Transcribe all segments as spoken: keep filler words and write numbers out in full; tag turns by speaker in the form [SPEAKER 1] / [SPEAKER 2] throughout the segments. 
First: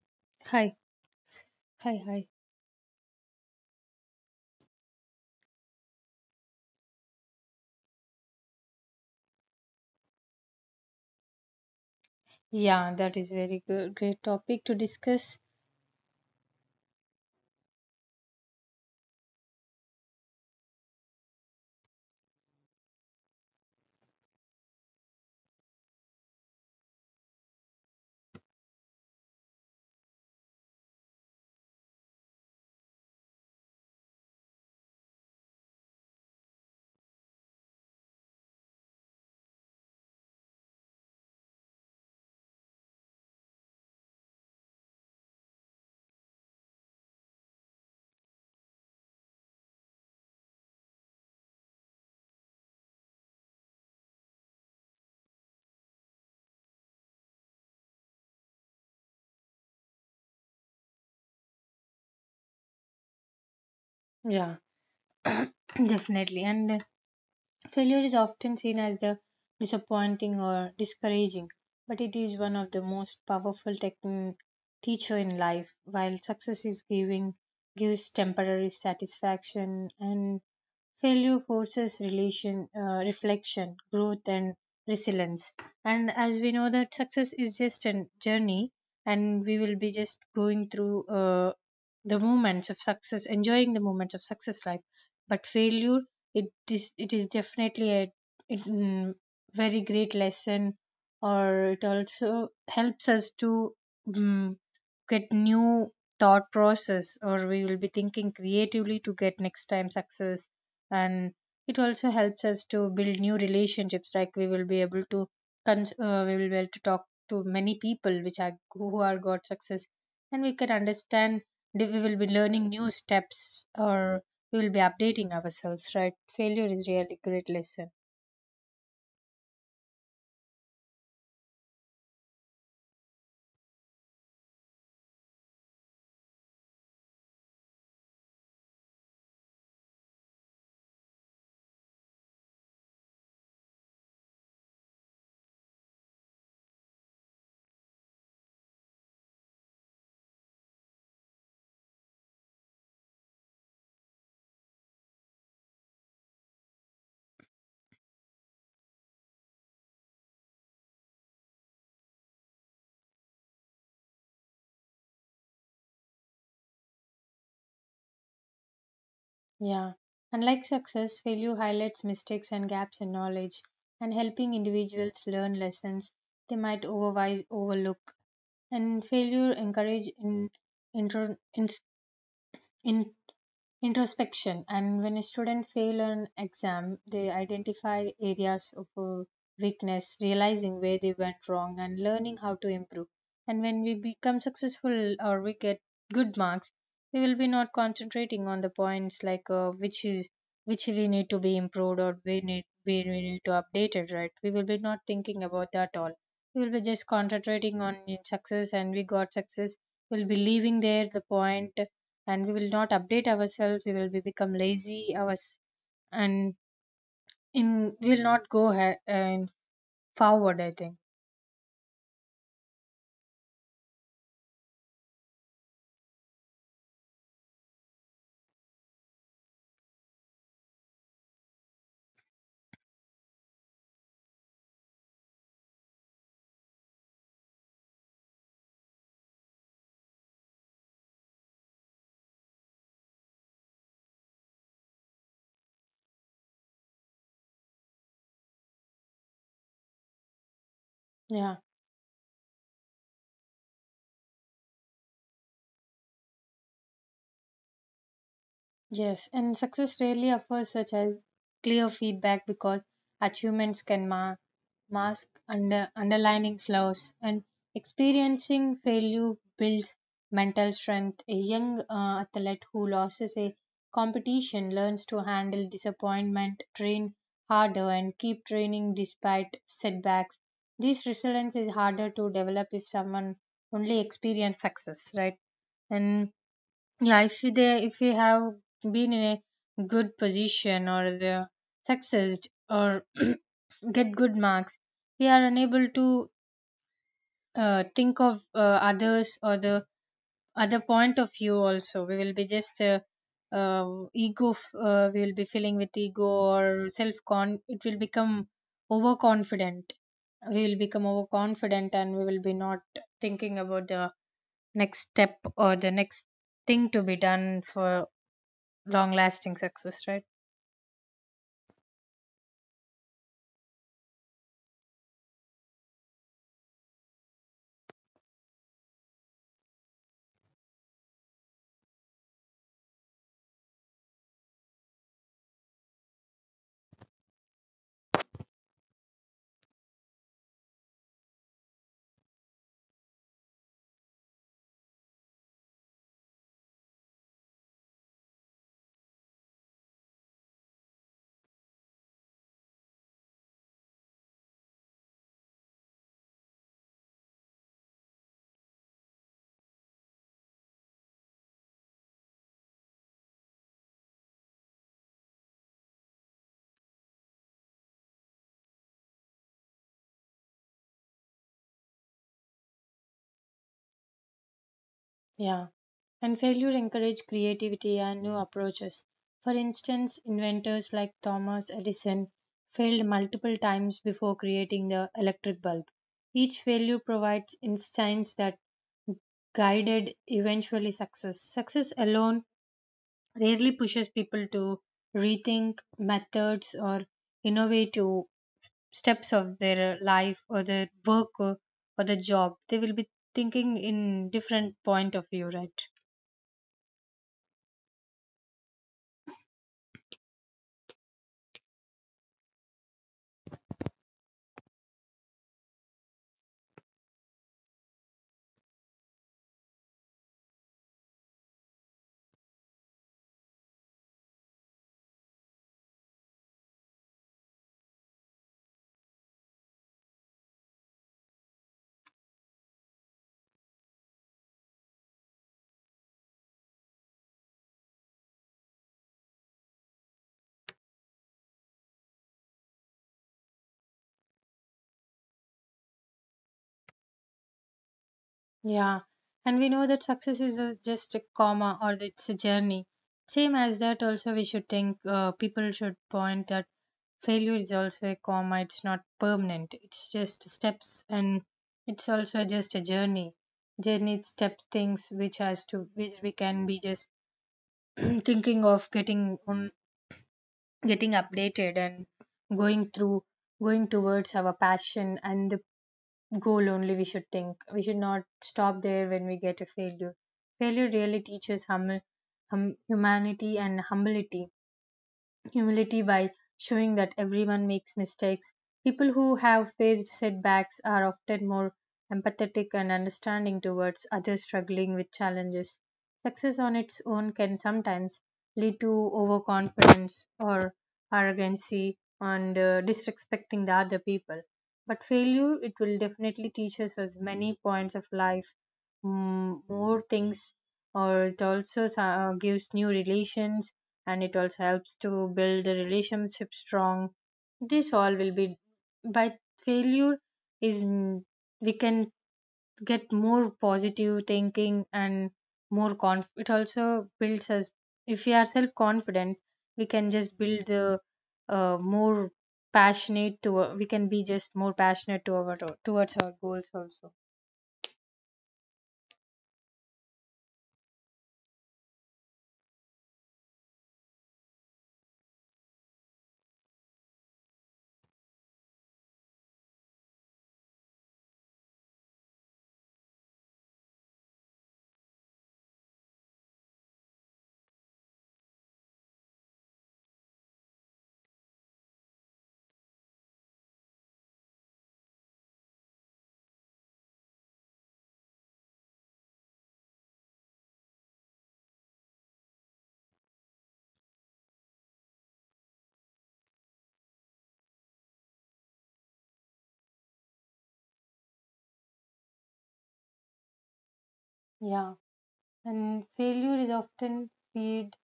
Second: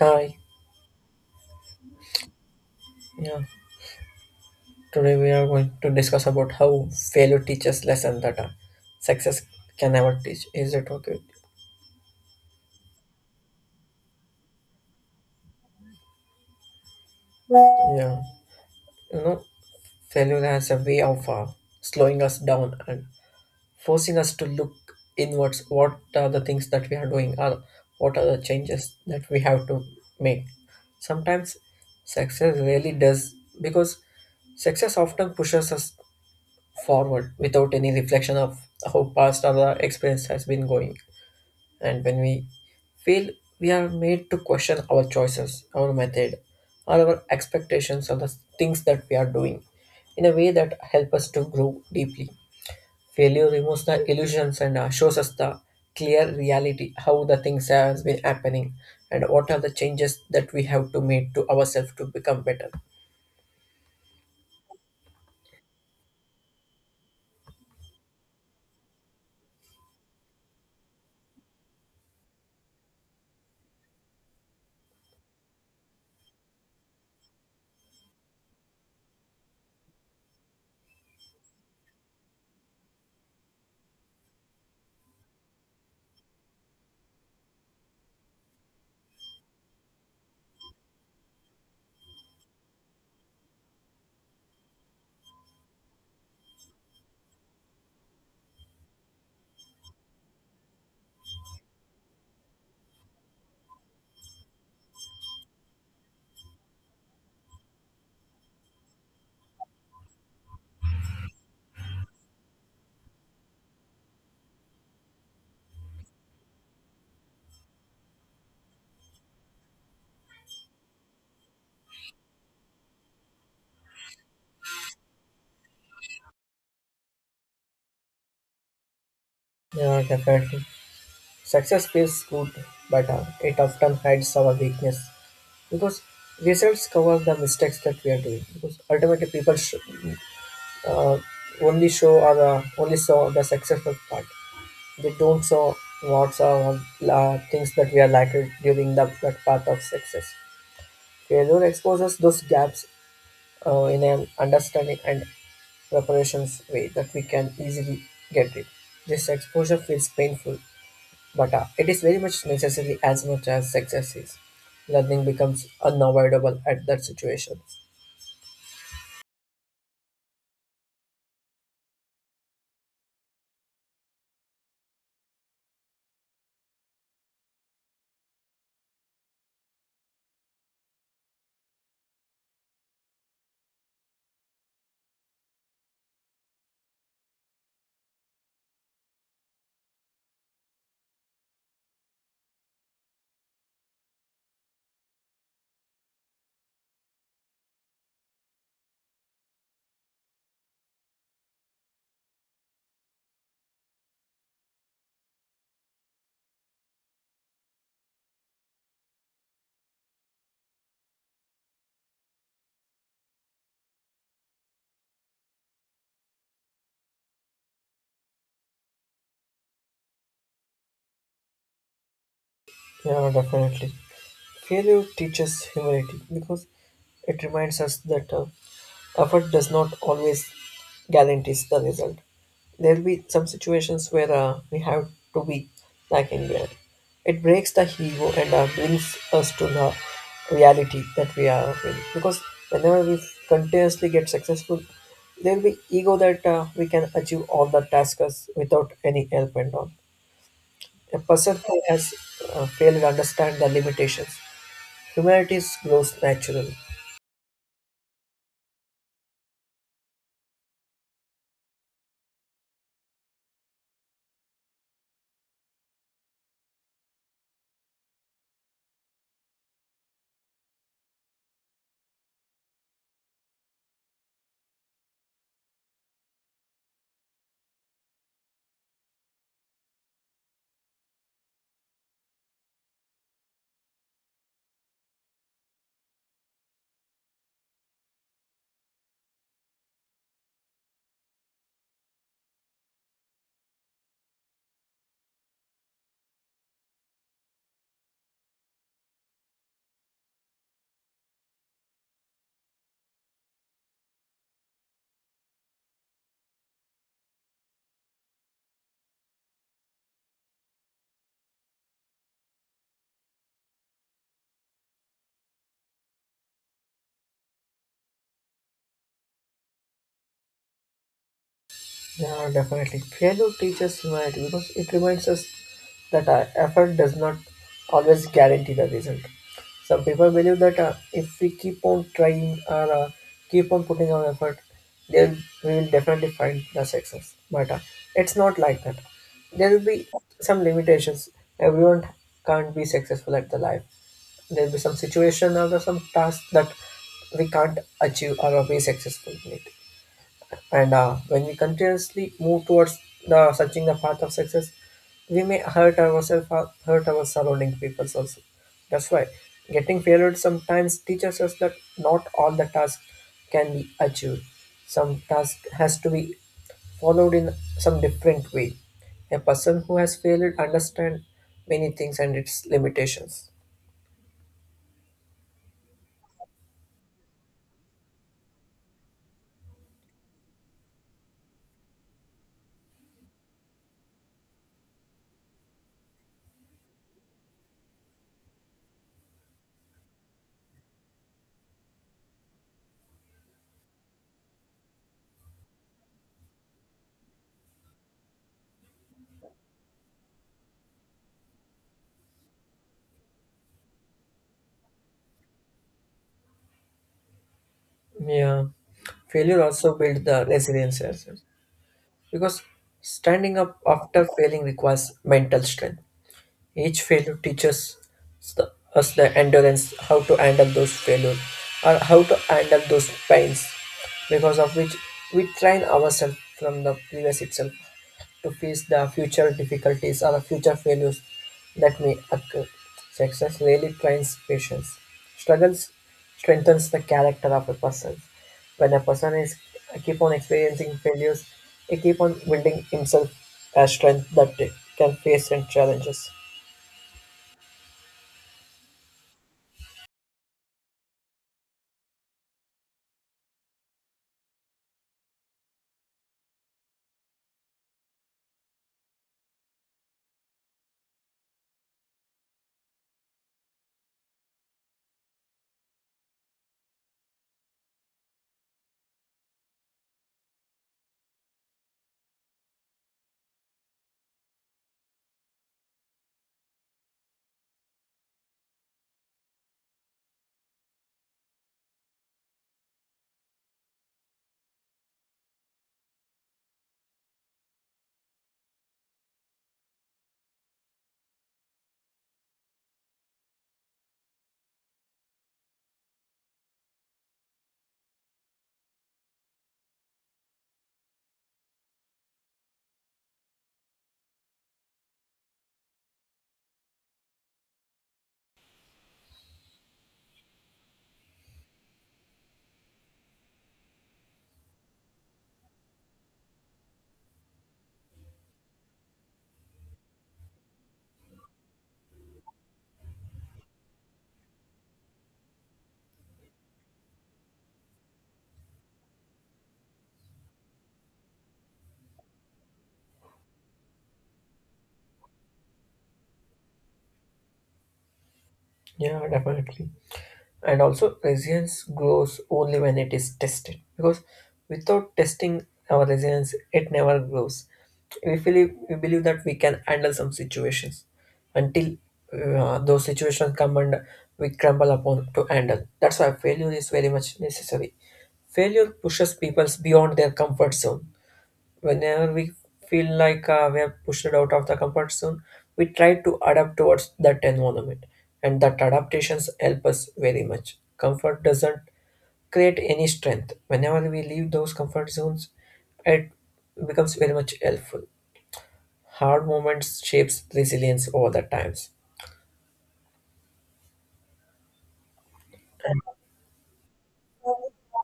[SPEAKER 1] Hi,
[SPEAKER 2] Hi, hi, hi.
[SPEAKER 1] yeah. Today we are going to discuss about how failure teaches lesson that uh, success can never teach. Is it okay with
[SPEAKER 2] Yeah, that is very good, great topic to discuss.
[SPEAKER 1] you? Yeah. You know, failure has a way of uh, slowing us down and forcing us to look inwards. What are the things that we are doing? Or what are the changes that we have to make? Sometimes success really does because success often pushes us forward without any reflection of how past or the experience has been going, and when we fail, we are made to question our choices, our method, or our expectations of the things that we are doing in a way that help us to grow deeply. Failure removes the illusions and uh, shows us the clear reality, how the things has been happening and what are the changes that we have to make to ourselves to become better.
[SPEAKER 2] Yeah, definitely. And uh, failure is often seen as the disappointing or discouraging, but it is one of the most powerful techn- teacher in life. While success is giving gives temporary satisfaction, and failure forces relation, uh, reflection, growth, and resilience. And as we know that success is just a journey, and we will be just going through uh, the moments of success, enjoying the moments of success life. But failure, it is it is definitely a it, mm, very great lesson, or it also helps us to mm get new thought process, or we will be thinking creatively to get next time success, and it also helps us to build new relationships like we will be able to cons- uh, we will be able to talk to many people which are who are got success, and we can understand that we will be learning new steps, or we will be updating ourselves, right? Failure is really great lesson.
[SPEAKER 1] Yeah, definitely. Success feels good, but uh, it often hides our weakness because results cover the mistakes that we are doing because ultimately people sh- uh, only show or uh, only saw the successful part. They don't saw what's uh, uh, things that we are lacking during the, that path of success. Failure exposes those gaps uh, in an understanding and preparations way that we can easily get rid. This exposure feels painful, but uh, it is very much necessary as much as success is. Learning becomes unavoidable at that situation.
[SPEAKER 2] Yeah, unlike success, failure highlights mistakes and gaps in knowledge, and helping individuals learn lessons they might otherwise overlook. And failure encourage in, intro, in, in introspection. And when a student fail an exam, they identify areas of uh, weakness, realizing where they went wrong and learning how to improve. And when we become successful, or we get good marks, we will be not concentrating on the points like uh, which is which we need to be improved, or we need we we need to update it, right? We will be not thinking about that all. We will be just concentrating on in success, and we got success, we'll be leaving there the point, and we will not update ourselves, we will be, become lazy ours, and in we will not go ahead and forward, I think.
[SPEAKER 1] Yeah, definitely. Failure teaches humility because it reminds us that uh, effort does not always guarantees the result. There'll be some situations where uh, we have to be lacking there. It breaks the ego and uh, brings us to the reality that we are in. Because whenever we continuously get successful, there'll be ego that uh, we can achieve all the tasks without any help and all. A person
[SPEAKER 2] Yeah.
[SPEAKER 1] who has uh, failed to understand the limitations. Humanities grows naturally.
[SPEAKER 2] Yes, and success rarely offers such as clear feedback, because achievements can ma- mask under underlining flaws, and experiencing failure builds mental strength. A young uh, athlete who loses a competition learns to handle disappointment, train harder, and keep training despite setbacks. This resilience is harder to develop if someone only experiences success, right? And yeah, if you they if you have been in a good position, or the successed, or get good marks, we are unable to uh, think of uh, others, or the other point of view. Also, we will be just uh, uh, ego. f- Uh, we will be filling with ego or self con. It will become overconfident. We will become overconfident, and we will be not thinking about the next step or the next thing to be done for long lasting success, right?
[SPEAKER 1] Yeah, definitely. Failure teaches humanity because it reminds us that our effort does not always guarantee the result. Some people believe that uh, if we keep on trying or uh, keep on putting our effort, then we will definitely find the success. But uh, it's not like that. There will be some limitations. Everyone can't be successful at the life. There will be some situation or some task that we can't achieve or be successful in it. And uh, when we continuously move towards the searching the path of success, we may hurt ourselves or hurt our surrounding people also. That's why getting failed sometimes teaches us that not all the tasks can be achieved. Some task has to be followed in some different way. A person who has failed understand many things and its limitations.
[SPEAKER 2] Yeah, and failure encouraged creativity and new approaches. For instance, inventors like Thomas Edison failed multiple times before creating the electric bulb. Each failure provides insights that guided eventually success. Success alone rarely pushes people to rethink methods or innovate to steps of their life, or their work, or, or the job, they will be thinking in different point of view, right?
[SPEAKER 1] Yeah. Failure also builds the resilience as well, because standing up after failing requires mental strength. Each failure teaches the- us the endurance, how to handle those failures, or how to handle those pains, because of which we train ourselves from the previous itself to face the future difficulties or the future failures that may occur. Success really trains patience. Struggles strengthens the character of a person. When a person is keep on experiencing failures, he keep on building himself a strength that can face and challenges.
[SPEAKER 2] Yeah, and we know that success is a, just a comma, or it's a journey. Same as that, also we should think uh, people should point that failure is also a comma. It's not permanent. It's just steps, and it's also just a journey. Journey steps things which has to which we can be just thinking of getting on getting updated, and going through going towards our passion and the goal, only we should think, we should not stop there when we get a failure. Failure really teaches hum, hum, humanity and humility humility, by showing that everyone makes mistakes. People who have faced setbacks are often more empathetic and understanding towards others struggling with challenges. Success on its own can sometimes lead to overconfidence or arrogancy, and uh, disrespecting the other people. But failure, it will definitely teach us as many points of life, mm, more things, or it also uh, gives new relations, and it also helps to build the relationship strong. This all will be by failure is n- we can get more positive thinking, and more conf it also builds us. If we are self confident, we can just build the uh, more passionate to we can be just more passionate to our towards our goals also.
[SPEAKER 1] Yeah, definitely. And also, resilience grows only when it is tested. Because without testing our resilience, it never grows. We believe, we believe that we can handle some situations until uh, those situations come and we crumble upon to handle. That's why failure is very much necessary. Failure pushes people beyond their comfort zone. Whenever we feel like uh, we are pushed out of the comfort zone, we try to adapt towards that environment, and that adaptations help us very much. Comfort doesn't create any strength. Whenever we leave those comfort zones, it becomes very much helpful. Hard moments shapes resilience over the times.
[SPEAKER 2] Yeah, and failure is often feared,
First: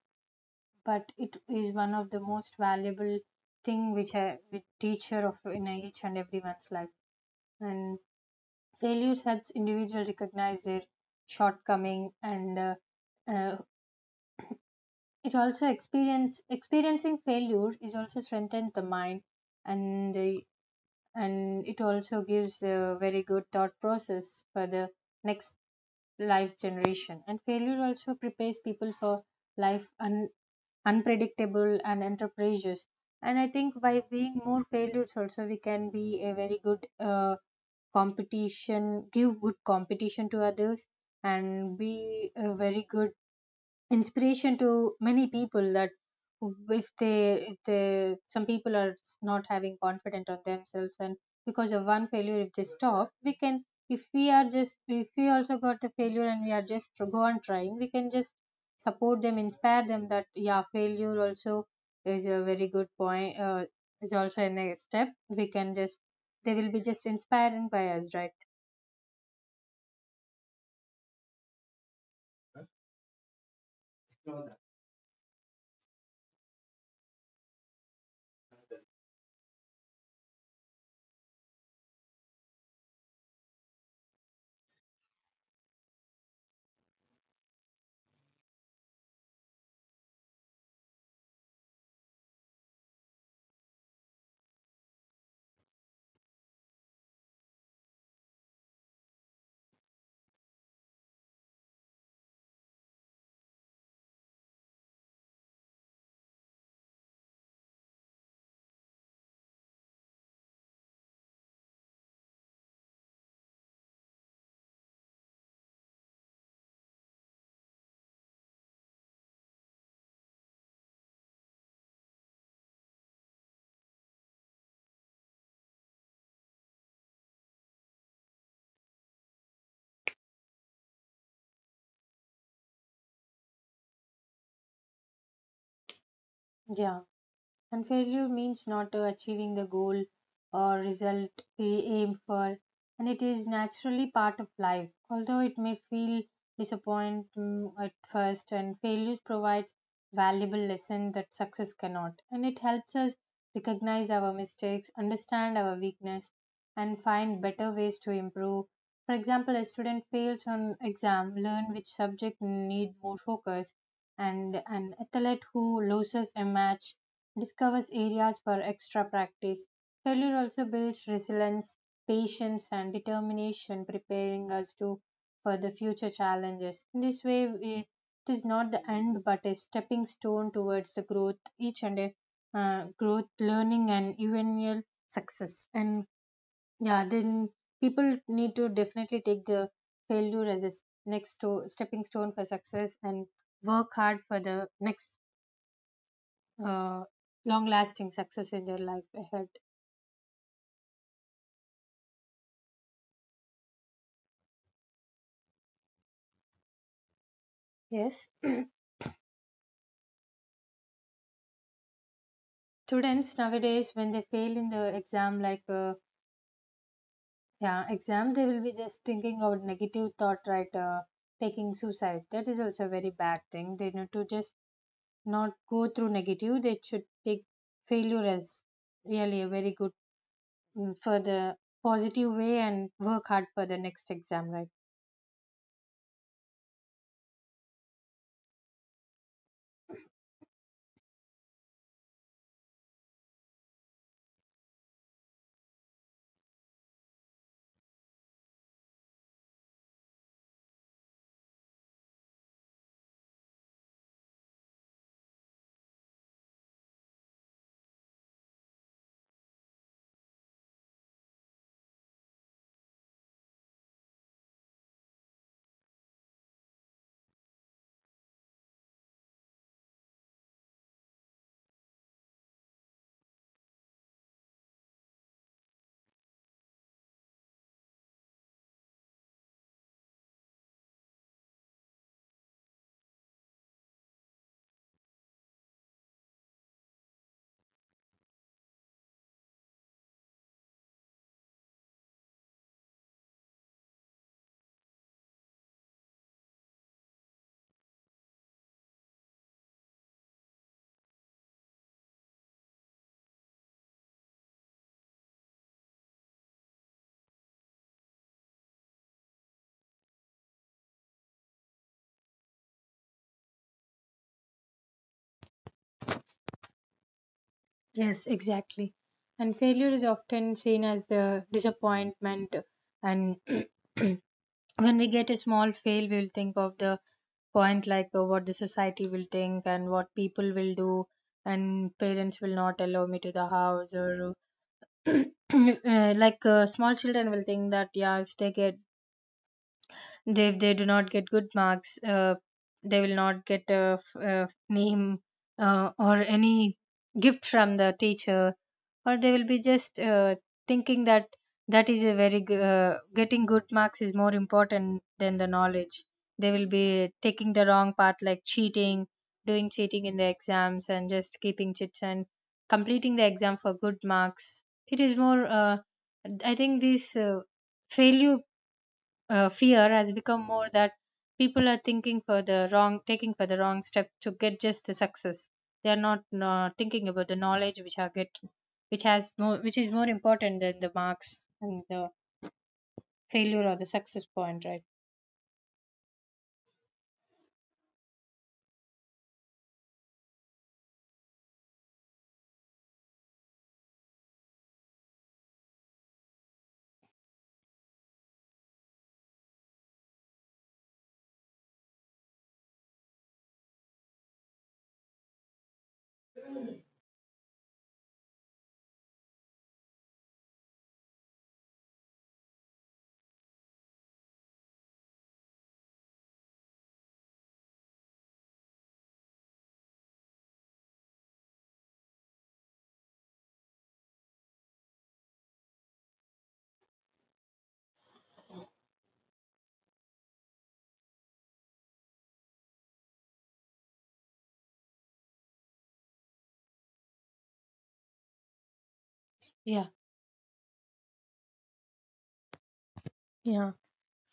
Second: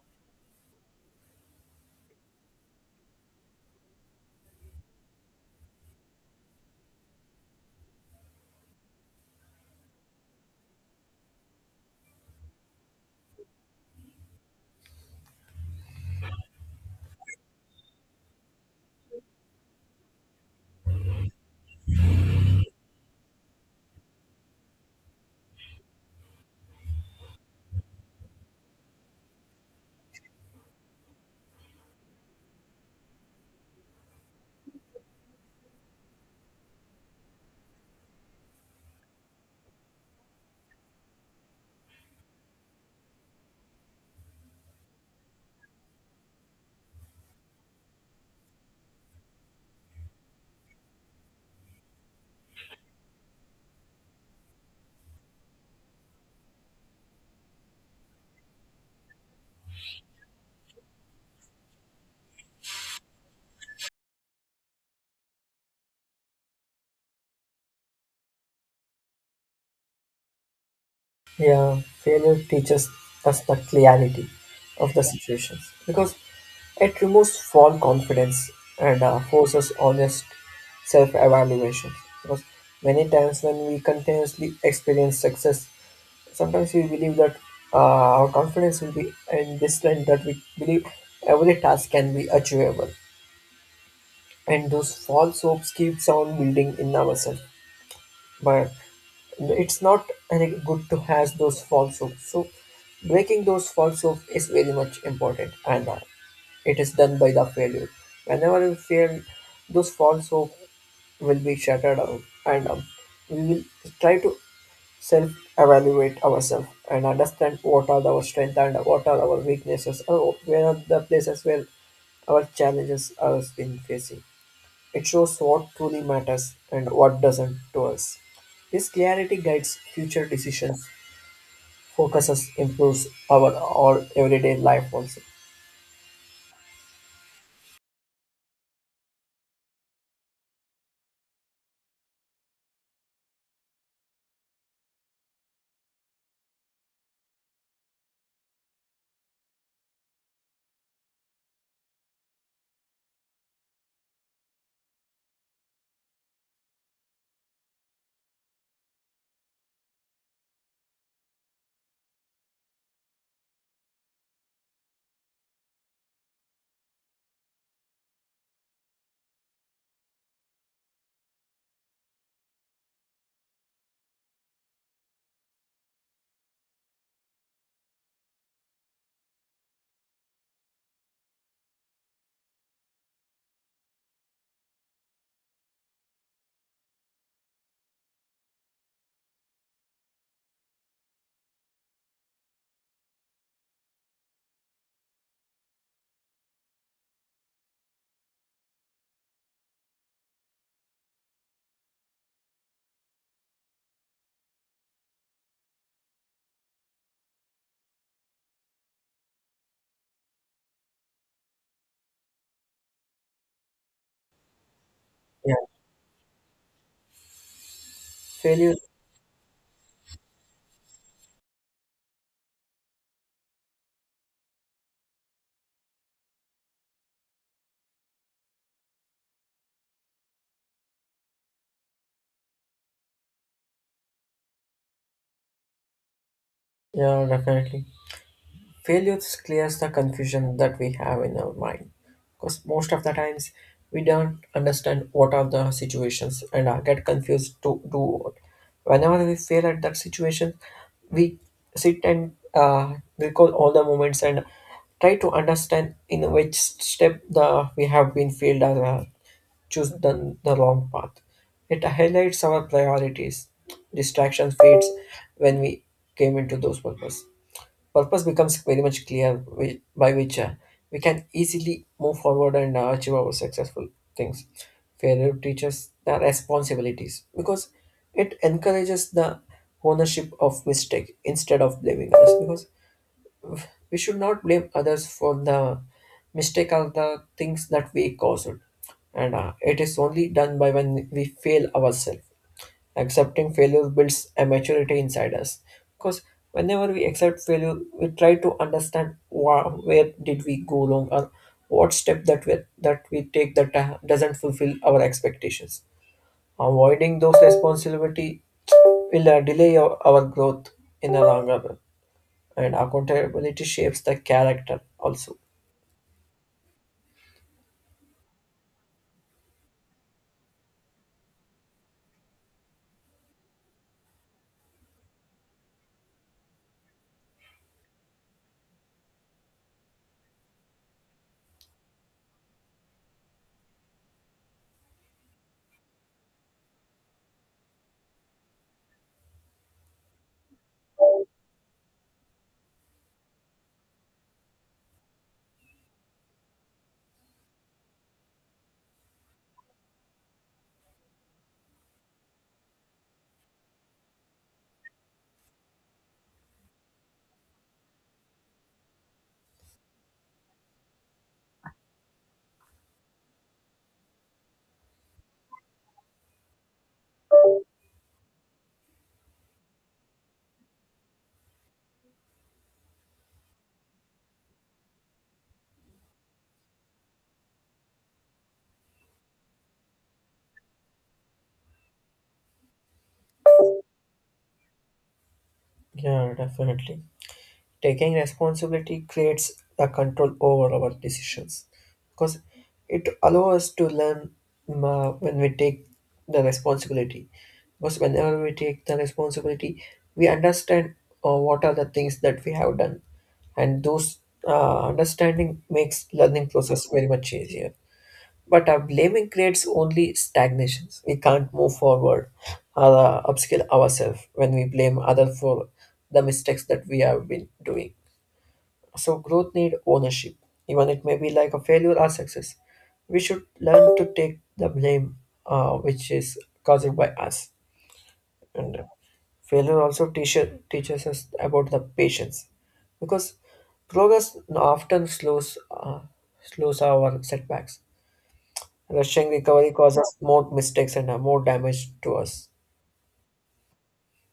[SPEAKER 2] but it is one of the most valuable thing which a teacher of in each and everyone's life. And failure helps individual recognize their shortcoming, and uh, uh, it also experience experiencing failure is also strengthens the mind, and the and it also gives a very good thought process for the next life generation. And failure also prepares people for life and unpredictable and enterprises. And I think by being more failures also, we can be a very good uh, competition give good competition to others, and be a very good inspiration to many people that if they if they some people are not having confidence on themselves, and because of one failure if they stop, we can if we are just if we also got the failure, and we are just go on trying, we can just support them, inspire them that yeah, failure also is a very good point, uh, is also a next step, we can just they will be just inspired by us, right?
[SPEAKER 1] Yeah, failure teaches us the clarity of the situations because it removes false confidence and uh, forces honest self-evaluation. Because many times when we continuously experience success, sometimes we believe that uh, our confidence will be in this line that we believe every task can be achievable, and those false hopes keeps on building in ourselves. But it's not any good to have those false hopes. So breaking those false hopes is very much important, and uh, it is done by the failure. Whenever we fail, those false hope will be shattered out, and um, we will try to self-evaluate ourselves and understand what are our strengths and what are our weaknesses, or where are the places where our challenges are been facing. It shows what truly matters and what doesn't to us. This clarity guides future decisions, focuses, improves our all everyday life also.
[SPEAKER 2] Yeah. And failure means not uh, achieving the goal or result we aim for, and it is naturally part of life. Although it may feel disappointing at first, and failures provides valuable lesson that success cannot, and it helps us recognize our mistakes, understand our weakness, and find better ways to improve. For example, a student fails on exam, learn which subject need more focus, and an athlete who loses a match discovers areas for extra practice. Failure also builds resilience, patience, and determination, preparing us to for the future challenges. In this way, we- it is not the end, but a stepping stone towards the growth, each and a uh, growth, learning, and eventual success. And yeah, then people need to definitely take the failure as a s- next to, stepping stone for success, and work hard for the next uh, long lasting success in their life ahead. Yes. Students nowadays, when they fail in the exam,
[SPEAKER 1] Yeah,
[SPEAKER 2] like uh, yeah, exam, they will be
[SPEAKER 1] failure.
[SPEAKER 2] just thinking of negative thought, right? Uh, taking suicide. That is also a very bad thing. They need to just not go through negative. They should take failure as really a very good, mm, for the positive way, and work hard for the next exam, right?
[SPEAKER 1] Yeah, definitely, failure clears the confusion that we have in our mind because most of the times we don't understand what are the situations and uh, get confused to do what. Whenever we fail at that situation, we sit and uh, recall all the moments and try to understand in which step the we have been failed or uh, choose the, the wrong path. It highlights our priorities. Distraction fades when we came into those purpose. Purpose becomes very much clear whi- by which uh, we can easily move forward and uh, achieve our successful things. Failure teaches the responsibilities because it encourages the ownership of mistake instead of blaming us. Because we should not blame others for the mistake or the things that we caused. And uh, it is only done by when we fail ourselves. Accepting failure builds a maturity inside us. Because whenever we accept failure, we try to understand wha- where did we go wrong or what step that we, that we take that uh, doesn't fulfill our expectations. Avoiding those responsibility will uh, delay our, our growth in the longer run. And accountability shapes the character also.
[SPEAKER 2] Yes, exactly. And failure is often seen as the disappointment. And when we get a small fail, we'll think of the point like uh, what the society will think, and what people will do, and parents will not allow me to the house, or uh, like uh, small children will think that yeah, if they get they, if they do not get good marks, uh, they will not get a, f- a name, uh, or any gift from the teacher, or they will be just uh, thinking that that is a very g- uh, getting good marks is more important than the knowledge. They will be taking the wrong path like cheating, doing cheating in the exams, and just keeping chits and completing the exam for good marks. It is more, uh, I think this, uh, failure, uh, fear has become more, that people are thinking for the wrong taking for the wrong step to get just the success. They are not uh, thinking about the knowledge, which are get which has more which is more important than the marks, and the failure or the success point, right?
[SPEAKER 1] Yeah, definitely. Taking responsibility creates a control over our decisions because it allows us to learn um, uh, when we take the responsibility. Because whenever we take the responsibility, we understand uh, what are the things that we have done, and those uh, understanding makes learning process very much easier. But our blaming creates only stagnations. We can't move forward or uh, upskill ourselves when we blame other for the mistakes that we have been doing. So growth need ownership, even it may be like a failure or success. We should learn to take the blame, uh, which is caused by us. And uh, failure also teaches teaches us about the patience, because progress often slows uh, slows our setbacks. Rushing recovery
[SPEAKER 2] Yeah.
[SPEAKER 1] causes more mistakes and uh, more damage to us.
[SPEAKER 2] Yeah.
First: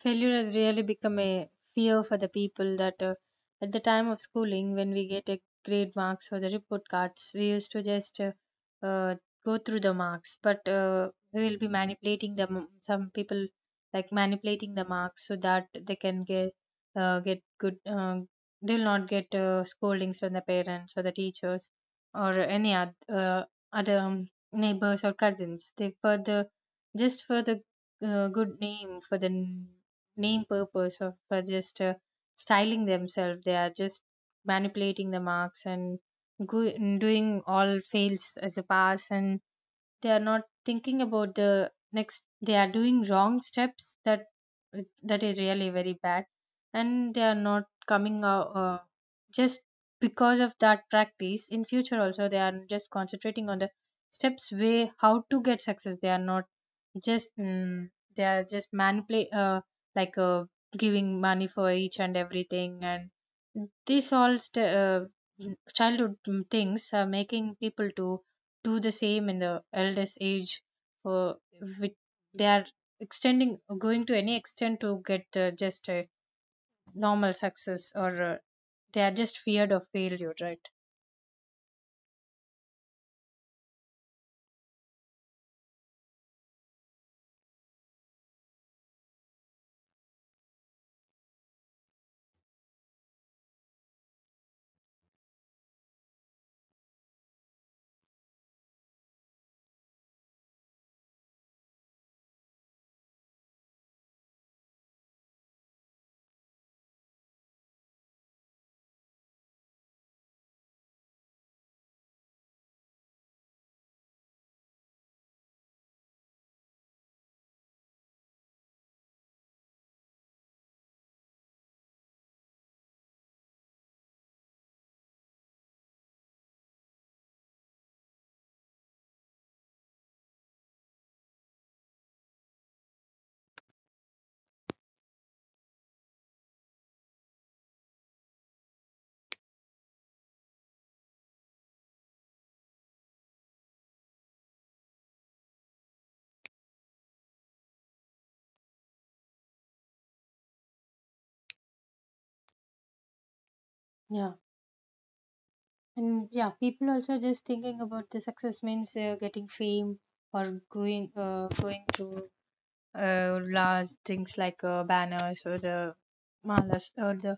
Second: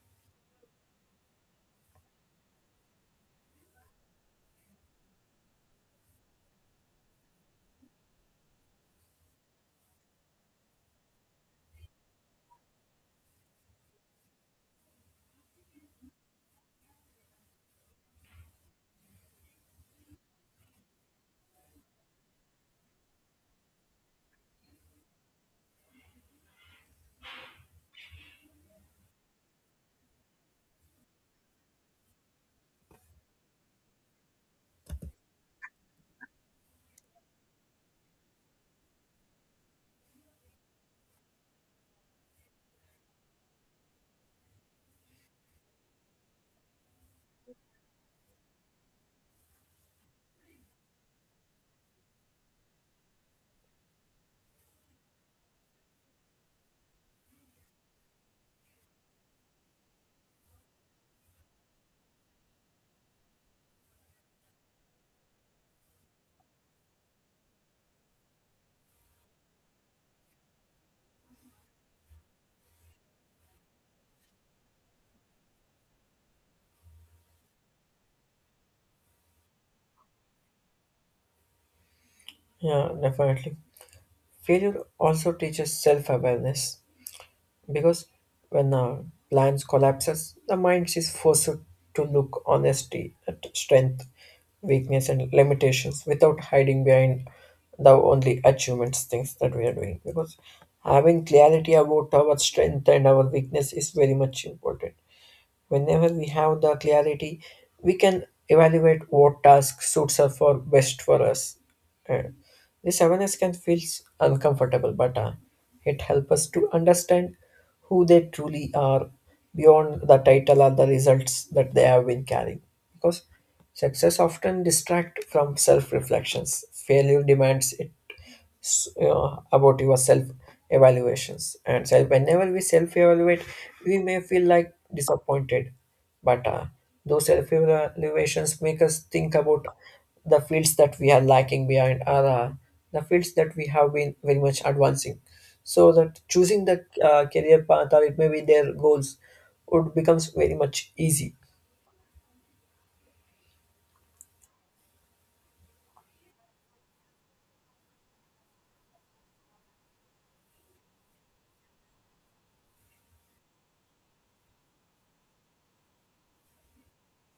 [SPEAKER 2] Failure has really become a fear for the people that uh, at the time of schooling, when we get a grade marks for the report cards, we used to just uh, uh, go through the marks, but uh, we will be manipulating them. Some people like manipulating the marks so that they can get uh, get good. Uh, they will not get uh, scoldings from the parents or the teachers, or any oth- uh, other um, neighbors or cousins. They further just for the uh, good name for the name purpose of for just uh, styling themselves, they are just manipulating the marks and go- doing all fails as a pass, and they are not thinking about the next. They are doing wrong steps. That that is really very bad, and they are not coming out. Uh, just because of that practice in future also, they are just concentrating on the steps way how to get success. They are not just mm, they are just manipulate uh, like uh, giving money for each and everything. And these all st- uh, childhood mm, things are making people to do the same in the eldest age, uh, with, they are extending, going to any extent to get uh, just a normal success, or uh, they are just feared of failure, right?
[SPEAKER 1] Yeah, definitely. Failure also teaches self-awareness because when uh, plans collapses, the mind is forced to look honestly at strength, weakness, and limitations without hiding behind the only achievements things that we are doing. Because having clarity about our strength and our weakness is very much important. Whenever we have the clarity, we can evaluate what task suits us for best for us. Uh, this awareness can feel uncomfortable, but uh, it helps us to understand who they truly are beyond the title or the results that they have been carrying. Because success often distracts from self reflections. Failure demands it. s- uh, about your self evaluations and self. Whenever we self evaluate, we may feel like disappointed, but uh, those self evaluations make us think about the fields that we are lacking behind or uh, the fields that we have been very much advancing, so that choosing the uh, career path or it may be their goals would becomes very much easy.
[SPEAKER 2] Yeah, and yeah, people also just thinking about the success means uh, getting fame, or going uh, going to uh, large things like uh, banners or the malas or the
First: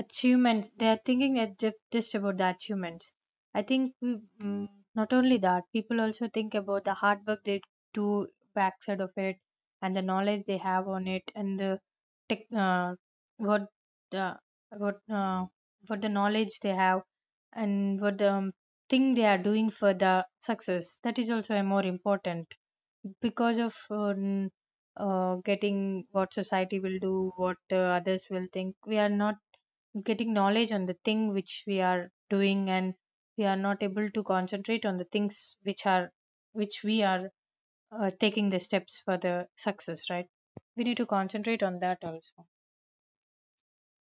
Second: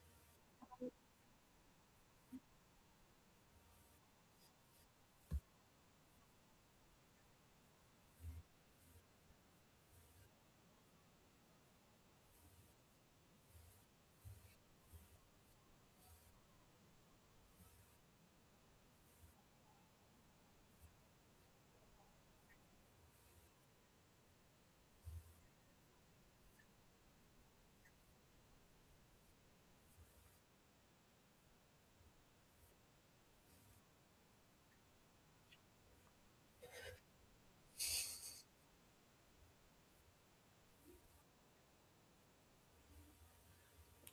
[SPEAKER 2] achievements. They are thinking at ju- just about the achievements. I think we, mm, not only that, people also think about the hard work they do backside of it, and the knowledge they have on it, and the tech, uh, what the what uh, what the knowledge they have, and what the um, thing they are doing for the success. That is also a more important. Because of um, uh, getting what society will do, what uh, others will think, we are not getting knowledge on the thing which we are doing, and we are not able to concentrate on the things which are which we are uh, taking the steps for the success, right? We need to concentrate on that also.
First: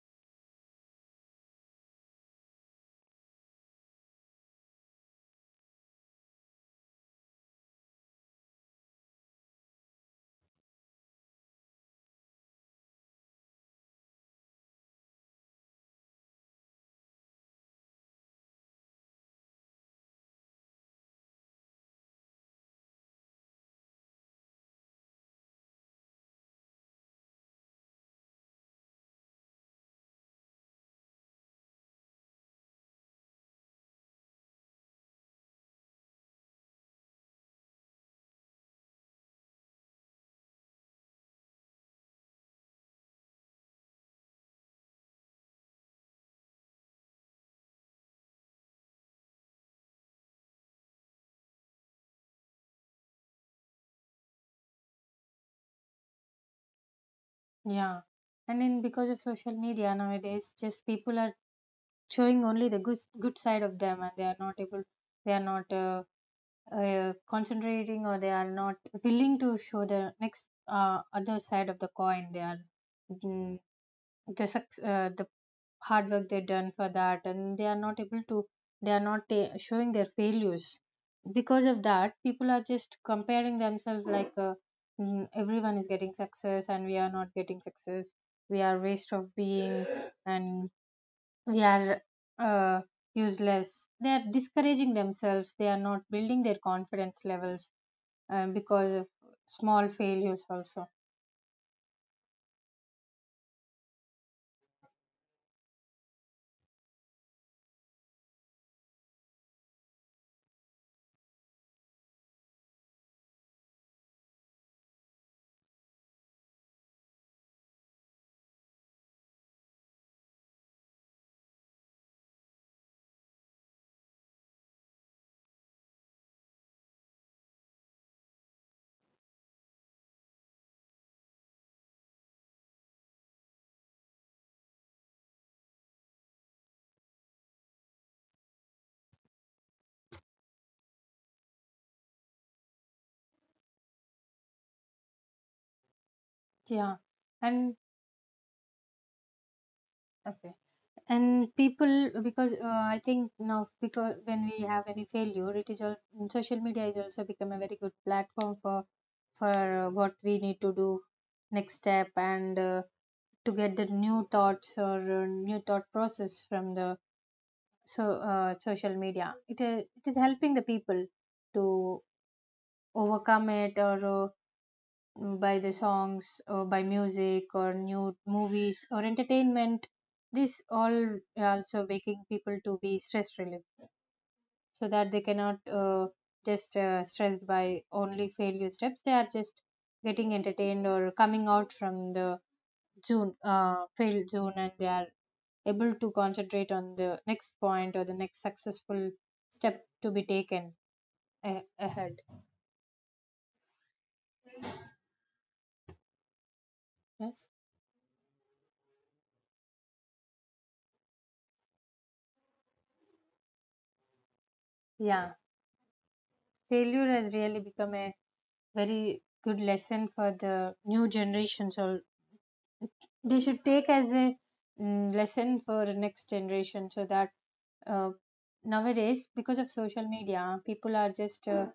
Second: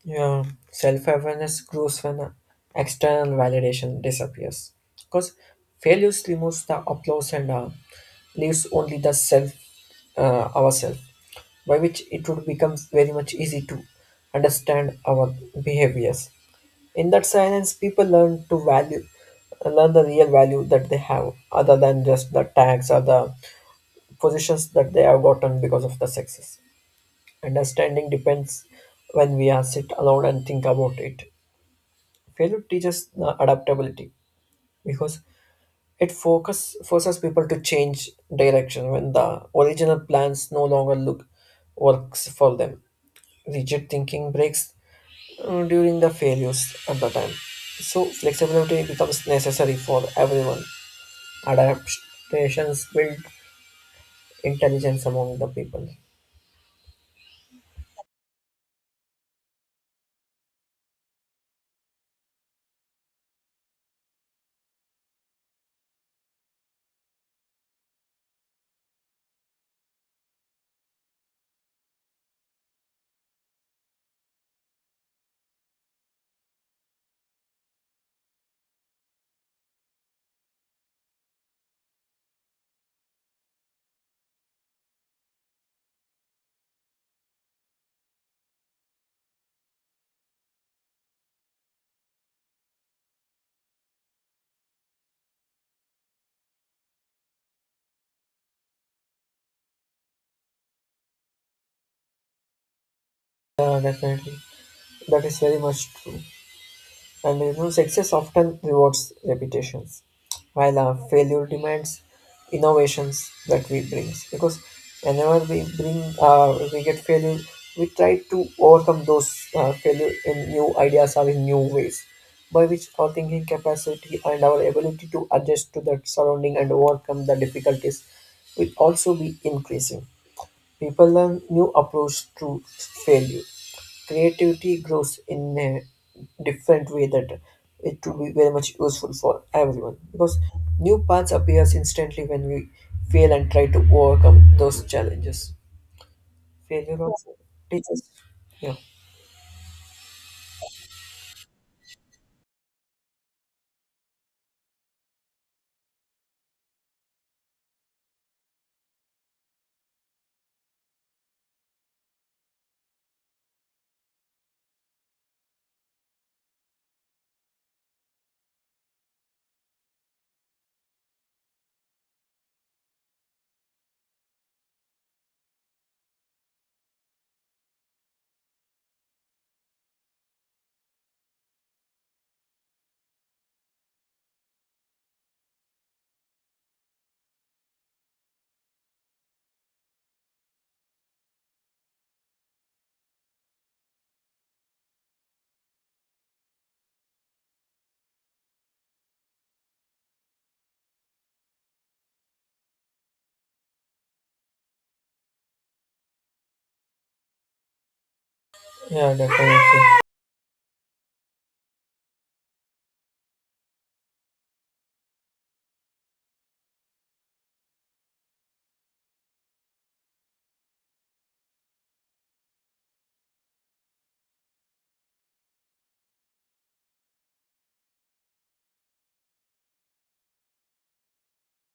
[SPEAKER 1] Yeah, self awareness grows when external validation disappears. Because failures removes the applause and uh, leaves only the self, uh, ourself, by which it would become very much easy to understand our behaviors. In that silence, people learn to value, learn the real value that they have, other than just the tags or the positions that they have gotten because of the success. Understanding depends when we are sit alone and think about it. Failure teaches uh, adaptability because it focus forces people to change direction when the original plans no longer look works for them. Rigid thinking breaks uh, during the failures at the time. So flexibility becomes necessary for everyone. Adaptations build intelligence among the people.
[SPEAKER 2] Yeah. And then because of social media nowadays, just people are showing only the good good side of them, and they are not able, they are not uh, uh, concentrating, or they are not willing to show the next uh, other side of the coin. They are mm, the suc- uh, the hard work they've done for that, and they are not able to, they are not ta- showing their failures. Because of that, people are just comparing themselves like uh, "Mm, everyone is getting success and we are not getting success, we are waste of being, and we are, uh, useless." They are discouraging themselves, they are not building their confidence levels um, because of small failures also.
[SPEAKER 1] Yeah, definitely. That is very much true. And you know, success often rewards reputations, while uh, failure demands innovations that we bring. Because whenever we bring, uh, we get failure, we try to overcome those uh, failure in new ideas or in new ways, by which our thinking capacity and our ability to adjust to that surrounding and overcome the difficulties will also be increasing. People learn new approach to failure. Creativity grows in a different way that it will be very much useful for everyone because new paths appears instantly when we fail and try to overcome those challenges.
[SPEAKER 2] Yeah.
[SPEAKER 1] Failure also
[SPEAKER 2] And
[SPEAKER 1] teaches. Yeah.
[SPEAKER 2] okay. And people, because uh, I think now, because when we have any failure it is all, social media is also become a very good platform for, for uh, what we need to do next step, and uh, to get the new thoughts or uh, new thought process from the, so uh, social media, it, uh, it is helping the people to overcome it, or uh, by the songs or by music or new movies or entertainment. This all also making people to be stress relieved, so that they cannot uh, just uh, stressed by only failure steps. They are just getting entertained or coming out from the zone, uh, failed zone, and they are able to concentrate on the next point or the next successful step to be taken a- ahead. Yes.
[SPEAKER 1] Yeah, definitely.
[SPEAKER 2] Yeah, failure has really become a very good lesson for the new generation. So they should take as a mm, lesson for the next generation, so that uh, nowadays, because of social media, people are just uh,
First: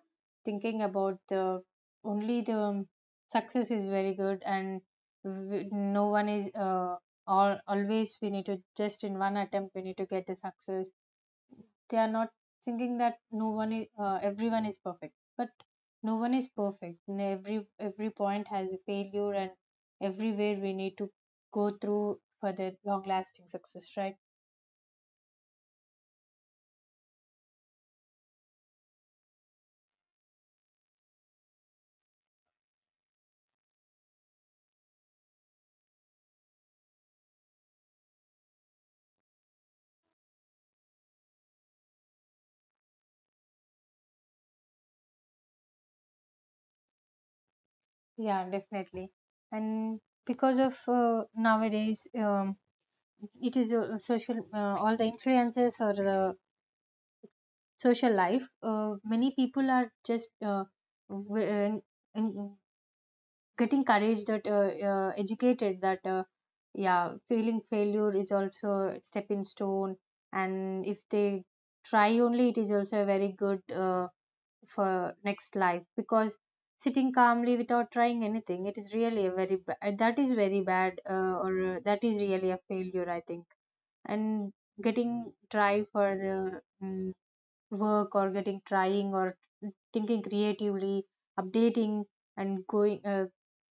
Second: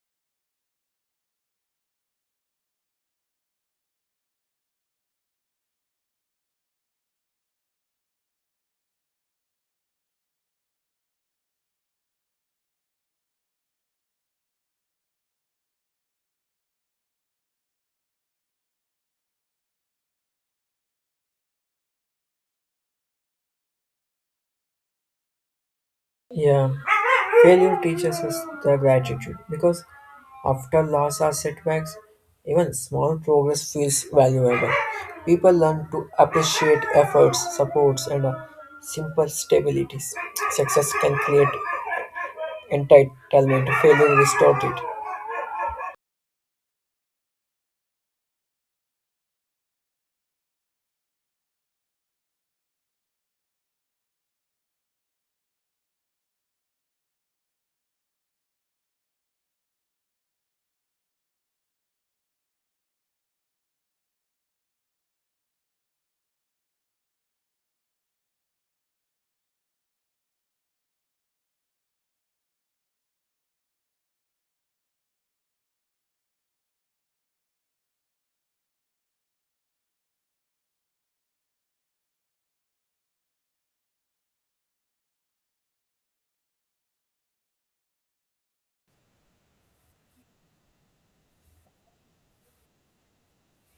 [SPEAKER 2] thinking about the only the um, success is very good. And w- no one is uh, all always we need to just in one attempt we need to get the success. They are not thinking that no one is uh, everyone is perfect, but no one is perfect, and every every point has a failure, and everywhere we need to go through for the long lasting success, right?
[SPEAKER 1] Yeah. Failure teaches us the gratitude because after loss or setbacks, even small progress feels valuable. People learn to appreciate efforts, supports, and uh, simple stabilities. Success can create entitlement, failure restores it.
[SPEAKER 2] Yeah, definitely. And because of uh, nowadays, um, it is uh, social uh, all the influences or the social life, uh, many people are just uh, w- uh, en- en- getting courage that uh, uh, educated that uh, yeah, feeling failure is also a stepping stone, and if they try only, it is also a very good uh, for next life. Because sitting calmly without trying anything, it is really a very bad, that is very bad, uh, or uh, that is really a failure, I think. And getting try for the mm work, or getting trying, or thinking creatively, updating, and going uh,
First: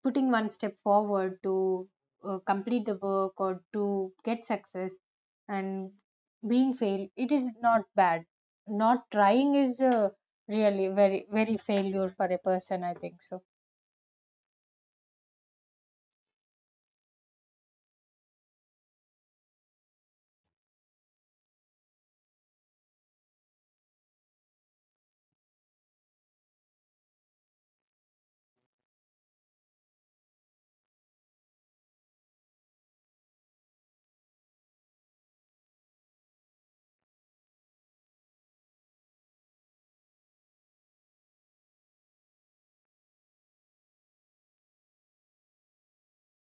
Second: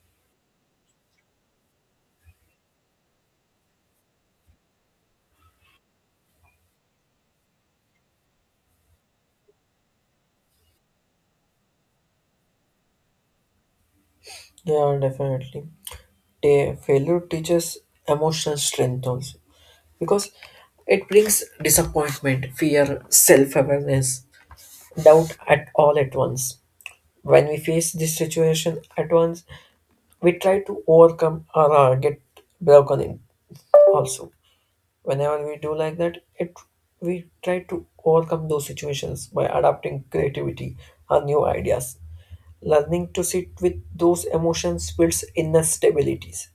[SPEAKER 2] putting one step forward to uh, complete the work or to get success. And being failed, it is not bad. Not trying is uh, really very very failure for a person, I think so.
[SPEAKER 1] Yeah, definitely. Ta- failure teaches emotional strength also because it brings disappointment, fear, self awareness, doubt at all at once. When we face this situation at once, we try to overcome or uh, get broken in also. Whenever we do like that, it we try to overcome those situations by adapting creativity or new ideas. Learning to sit with those emotions builds inner stabilities.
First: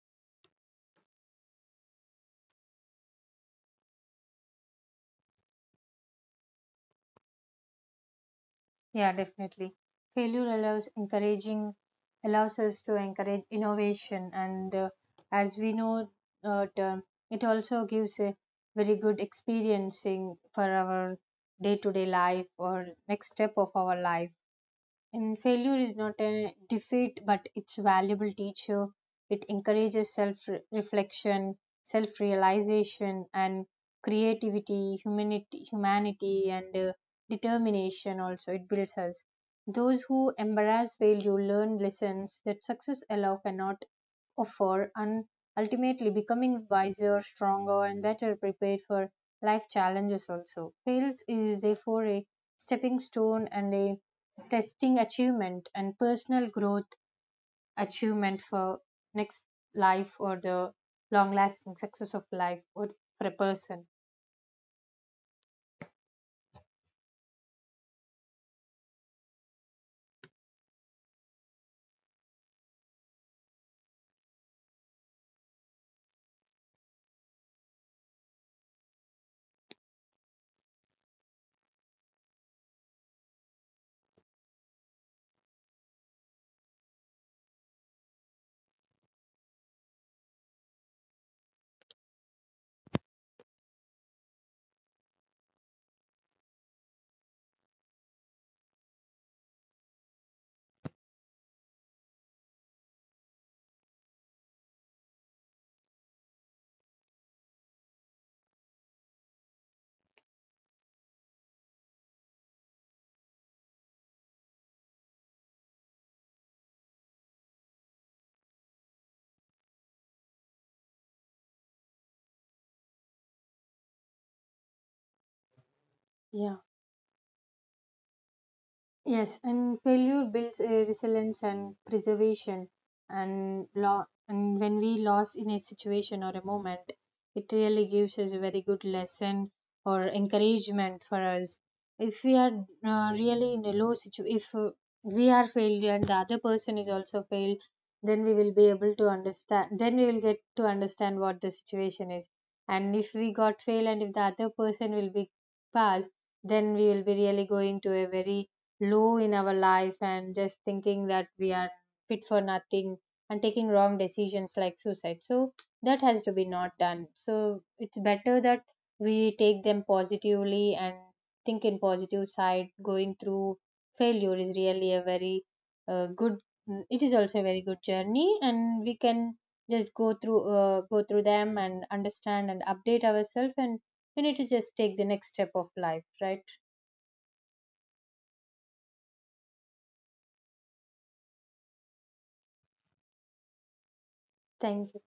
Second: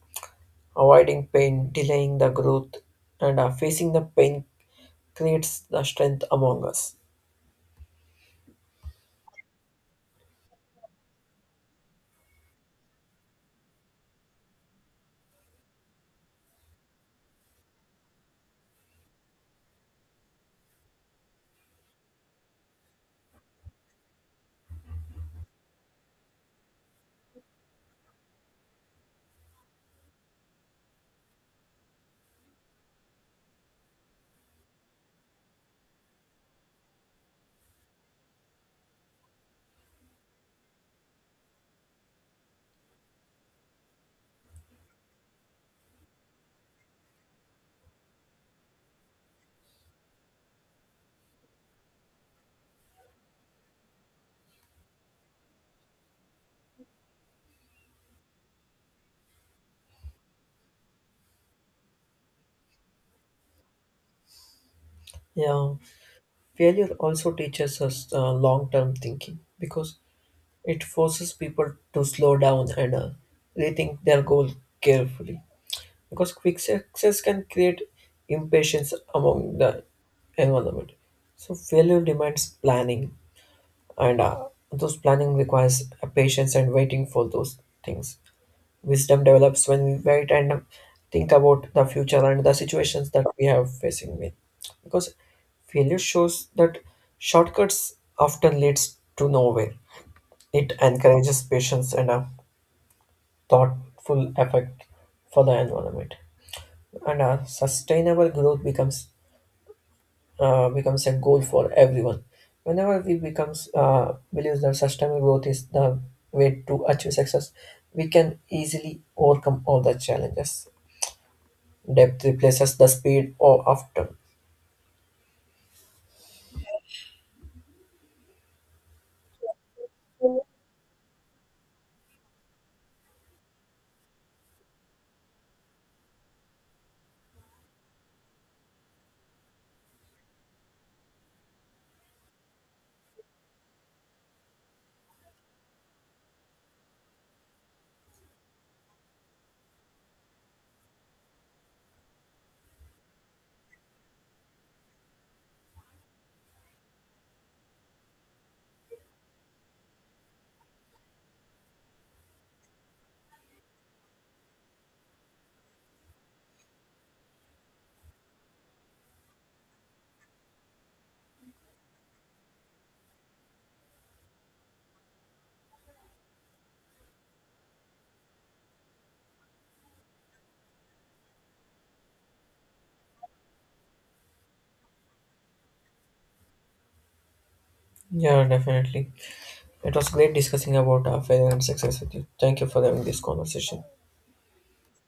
[SPEAKER 1] Avoiding pain, delaying the growth, and uh, facing the pain creates the strength among us.
[SPEAKER 2] Yeah, definitely. Failure allows encouraging allows us to encourage innovation, and uh, as we know uh, term, it also gives a very good experiencing for our day to day life or next step of our life. And failure is not a defeat, but it's a valuable teacher. It encourages self reflection, self realization, and creativity, humanity, humanity and uh, determination. Also, it builds us. Those who embrace failure learn lessons that success alone cannot offer, and ultimately becoming wiser, stronger, and better prepared for life challenges. Also, fails is therefore a stepping stone and a testing achievement and personal growth achievement for next life, or the long lasting success of life, or for a person.
[SPEAKER 1] Yeah, failure also teaches us uh, long term thinking because it forces people to slow down and uh, rethink their goal carefully because quick success can create impatience among the environment. So failure demands planning, and uh, those planning requires a patience and waiting for those things. Wisdom develops when we wait and think about the future and the situations that we have facing with, because failure shows that shortcuts often leads to nowhere. It encourages patience and uh, thoughtful effect for the environment and uh, sustainable growth becomes uh, becomes a goal for everyone. Whenever we becomes uh, believes that sustainable growth is the way to achieve success, we can easily overcome all the challenges. Depth replaces the speed or after.
[SPEAKER 2] Yeah. Yes, and failure builds a resilience and preservation. And lo- and when we lost in a situation or a moment, it really gives us a very good lesson or encouragement for us. If we are uh, really in a low situation, if uh, we are failed and the other person is also failed, then we will be able to understand. Then we will get to understand what the situation is. And if we got failed and if the other person will be passed, then we will be really going to a very low in our life, and just thinking that we are fit for nothing and taking wrong decisions like suicide. So that has to be not done. So it's better that we take them positively and think in positive side. Going through failure is really a very uh, good, mm, it is also a very good journey, and we can just go through uh, go through them and understand and update ourselves, and we need to just take the next step of life, right?
[SPEAKER 1] Yeah, definitely. It was great discussing about uh, failure and success with you. Thank you for having this conversation.
[SPEAKER 2] Thank